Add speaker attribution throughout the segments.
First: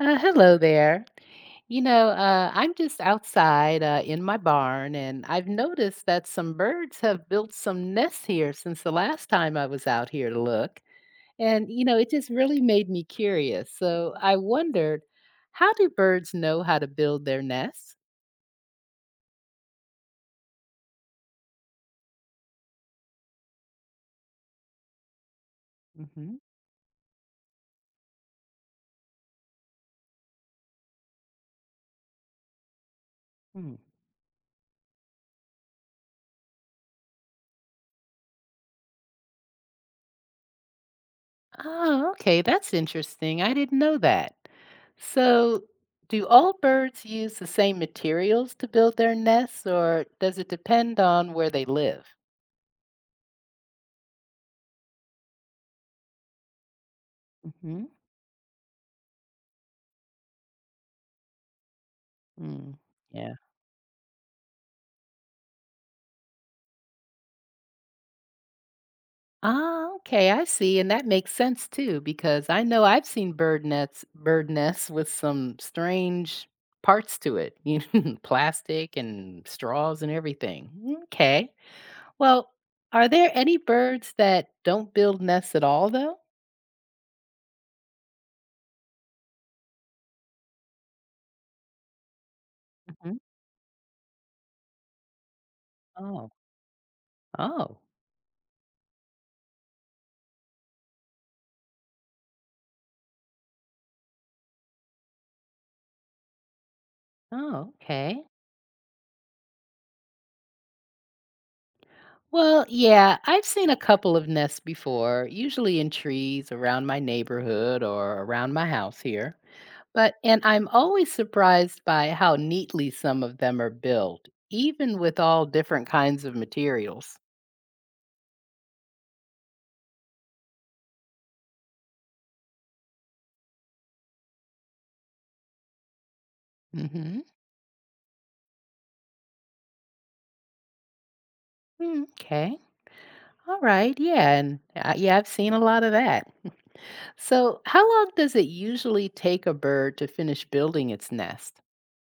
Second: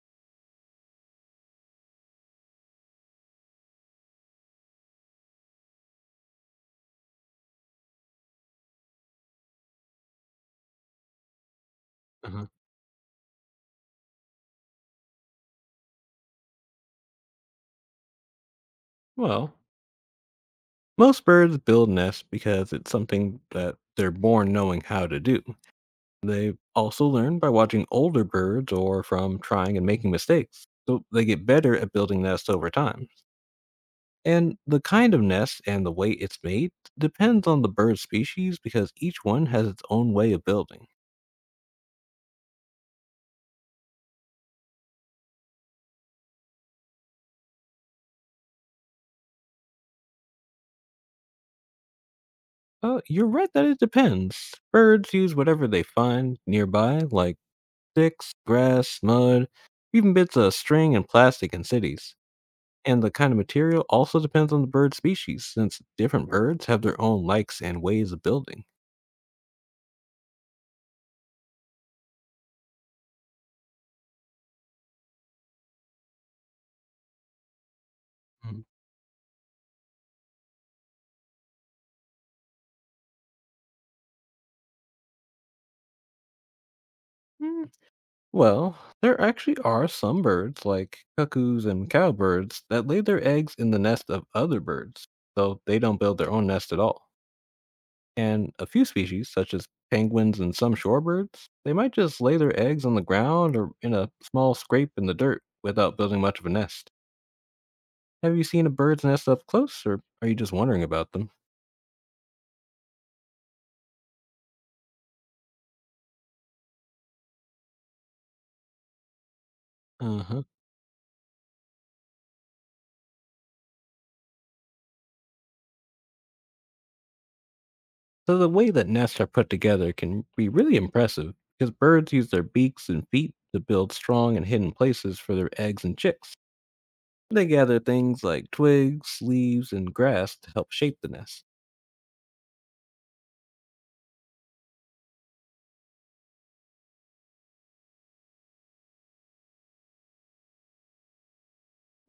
Speaker 1: Hello there. I'm just outside in my barn, and I've noticed that some birds have built some nests here since the last time I was out here to look. And, it just
Speaker 2: Uh-huh.
Speaker 1: really made me curious. So I wondered, how do birds know how to build their nests?
Speaker 2: Well, most birds build nests because it's something that they're born knowing how to do.
Speaker 1: Hmm.
Speaker 2: They also learn by watching older birds or from trying and making mistakes. So they get better at building nests over time.
Speaker 1: Hmm.
Speaker 2: And the kind of nest and the way it's made depends on the bird species because each one has its own way of building.
Speaker 1: Oh, okay. That's interesting. I didn't know that. So, do all birds use the same materials to build their nests, or does it depend on where they live?
Speaker 2: You're right that it depends. Birds use whatever they find nearby, like
Speaker 1: Mhm.
Speaker 2: sticks, grass, mud, even bits of string and plastic in cities.
Speaker 1: Mm.
Speaker 2: And the kind
Speaker 1: Yeah.
Speaker 2: of material also depends on the bird species, since different birds have their own likes and ways of building.
Speaker 1: Ah, okay, I see, and that makes sense too because I know I've seen bird nests with some strange parts to it, plastic and straws and everything. Okay. Well, are there any birds that don't build nests at all though?
Speaker 2: Mm. Well, there actually are some birds, like cuckoos and cowbirds, that lay
Speaker 1: Mhm.
Speaker 2: their eggs in the nest of other birds, though they don't build
Speaker 1: Oh,
Speaker 2: their own nest at all.
Speaker 1: oh,
Speaker 2: And a few species, such as penguins and some shorebirds, they might just lay their eggs on the ground or in a small scrape in the dirt without building much of a nest.
Speaker 1: oh, okay.
Speaker 2: Have you seen a bird's nest up close, or are you just wondering about them?
Speaker 1: Well, yeah, I've seen a couple of nests before, usually in trees around my neighborhood or around my house here. But
Speaker 2: Uh
Speaker 1: and
Speaker 2: huh.
Speaker 1: I'm always surprised by how neatly some of them are built, even with all different kinds of materials.
Speaker 2: So the way that nests are put together can be really impressive because birds use their beaks and feet to build strong and hidden places for their eggs and chicks.
Speaker 1: Mhm.
Speaker 2: They gather things like twigs, leaves, and grass to help shape the nest.
Speaker 1: Mm, okay. All right. Yeah, and yeah, I've seen a lot of that. So, how long does it usually take a bird to finish building its nest?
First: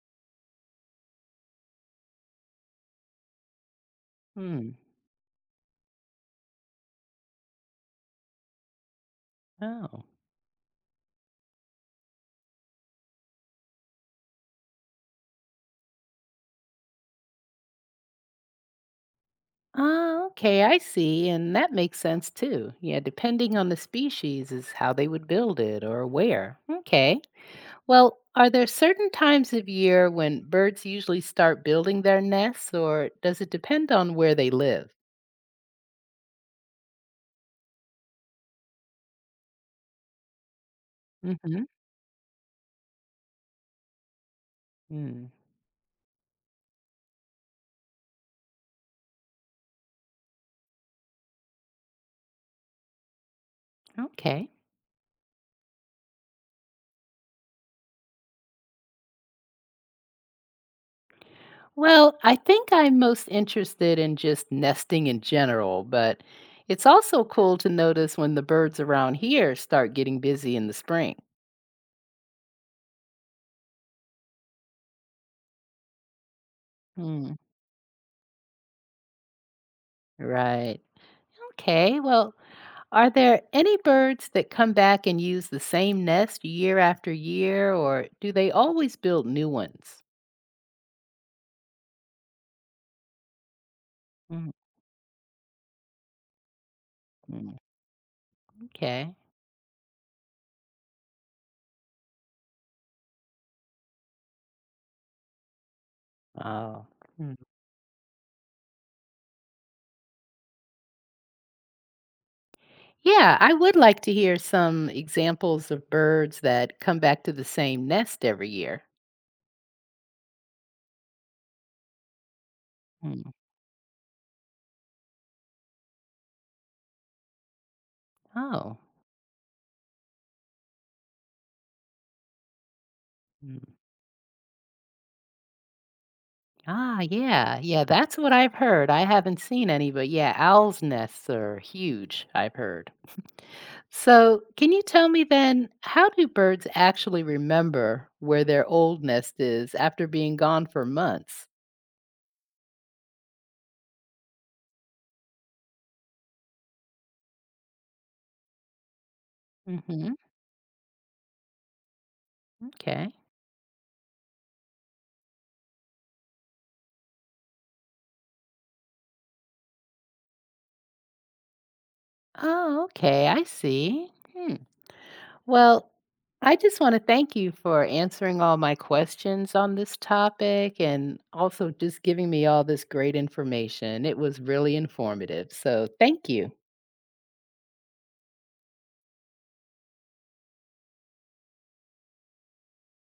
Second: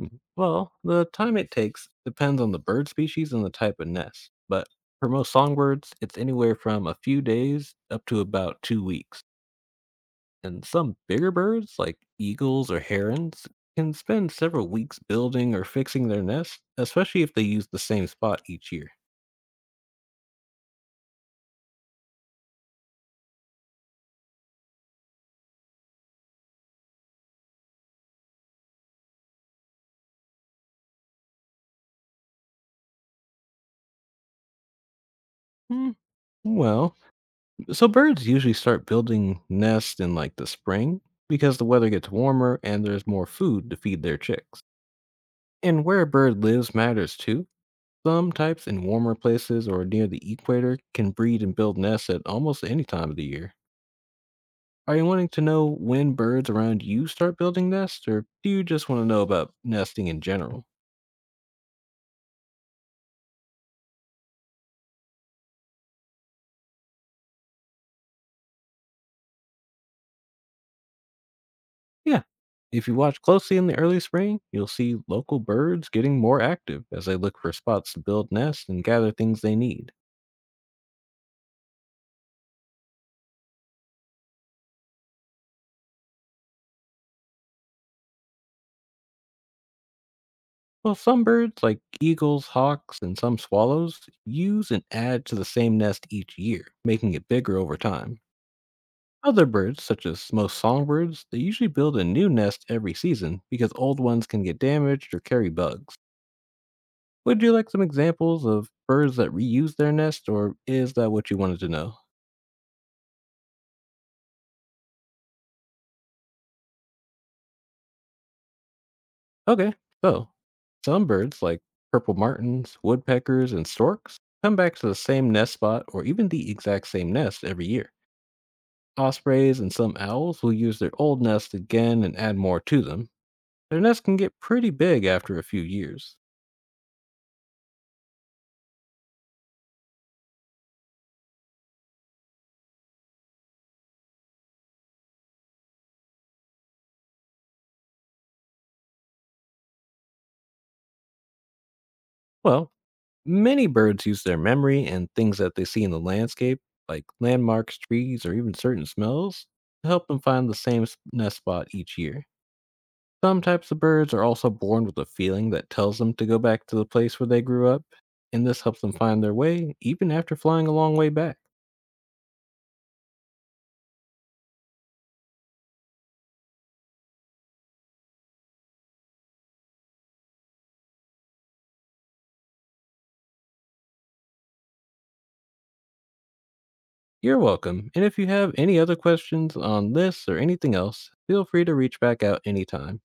Speaker 2: Mhm. Well, the time it takes depends on the bird species and the type of nest, but
Speaker 1: Hmm.
Speaker 2: for most songbirds, it's anywhere from a few days up to about 2 weeks.
Speaker 1: Oh.
Speaker 2: And some bigger birds, like eagles or herons, can spend several weeks building or fixing their nest, especially if they use the same spot each year.
Speaker 1: Ah, okay, I see. And that makes sense too. Yeah, depending on the species is how they would build it or where. Okay. Well, are there certain times of year when birds usually start building their nests, or does it depend on where they live?
Speaker 2: Hmm. Well, so birds usually start building nests in like the spring because
Speaker 1: Mm-hmm.
Speaker 2: the weather gets warmer and there's more food to feed their chicks.
Speaker 1: Mm.
Speaker 2: And where a bird lives matters too. Some types in warmer places or near the equator can breed and build nests at almost any time of the year.
Speaker 1: Okay.
Speaker 2: Are you wanting to know when birds around you start building nests, or do you just want to know about nesting in general?
Speaker 1: Well, I think I'm most interested in just nesting in general, but it's also cool to notice when the birds around here start getting busy in the spring.
Speaker 2: Yeah. If you watch closely in the early spring, you'll see local birds getting more active as they
Speaker 1: Mm.
Speaker 2: look for spots to build nests and gather things they need.
Speaker 1: Right. Okay. Well, are there any birds that come back and use the same nest year after year, or do they always build new ones?
Speaker 2: Well, some birds, like eagles, hawks, and some swallows, use and add to the same nest each year, making it
Speaker 1: Mm,
Speaker 2: bigger over time.
Speaker 1: okay.
Speaker 2: Other birds, such as most songbirds, they usually build a new nest every season because old ones can get damaged or carry bugs.
Speaker 1: Oh. Hmm.
Speaker 2: Would you like some examples of birds that reuse their nest, or is that what you wanted to know?
Speaker 1: Yeah, I would like to hear some examples of birds that come back to the same nest every year.
Speaker 2: Okay, so some birds, like purple martins,
Speaker 1: Hmm.
Speaker 2: woodpeckers, and storks, come back to the same nest spot or even the exact same nest every year.
Speaker 1: Oh.
Speaker 2: Ospreys and some owls will use their old nest again and add more to them.
Speaker 1: Mm.
Speaker 2: Their nests can get pretty big after a few years.
Speaker 1: Ah, yeah. Yeah, that's what I've heard. I haven't seen any, but yeah, owls' nests are huge, I've heard. So, can you tell me then, how do birds actually remember where their old nest is after being gone for months?
Speaker 2: Well, many birds use their memory and things that they see in the landscape, like landmarks, trees, or even certain smells, to help
Speaker 1: Hmm.
Speaker 2: them find the nest spot each year.
Speaker 1: Okay.
Speaker 2: Some types of birds are also born with a feeling that tells them to go back to the place where they grew up, and this helps them find their way even after flying a long way back.
Speaker 1: Oh, okay. I see. Hmm. Well, I just want to thank you for answering all my questions on this topic and also just giving me all this great information. It was really informative. So, thank you.
Speaker 2: You're welcome, and if you have any other questions on this or anything else, feel free to reach back out anytime.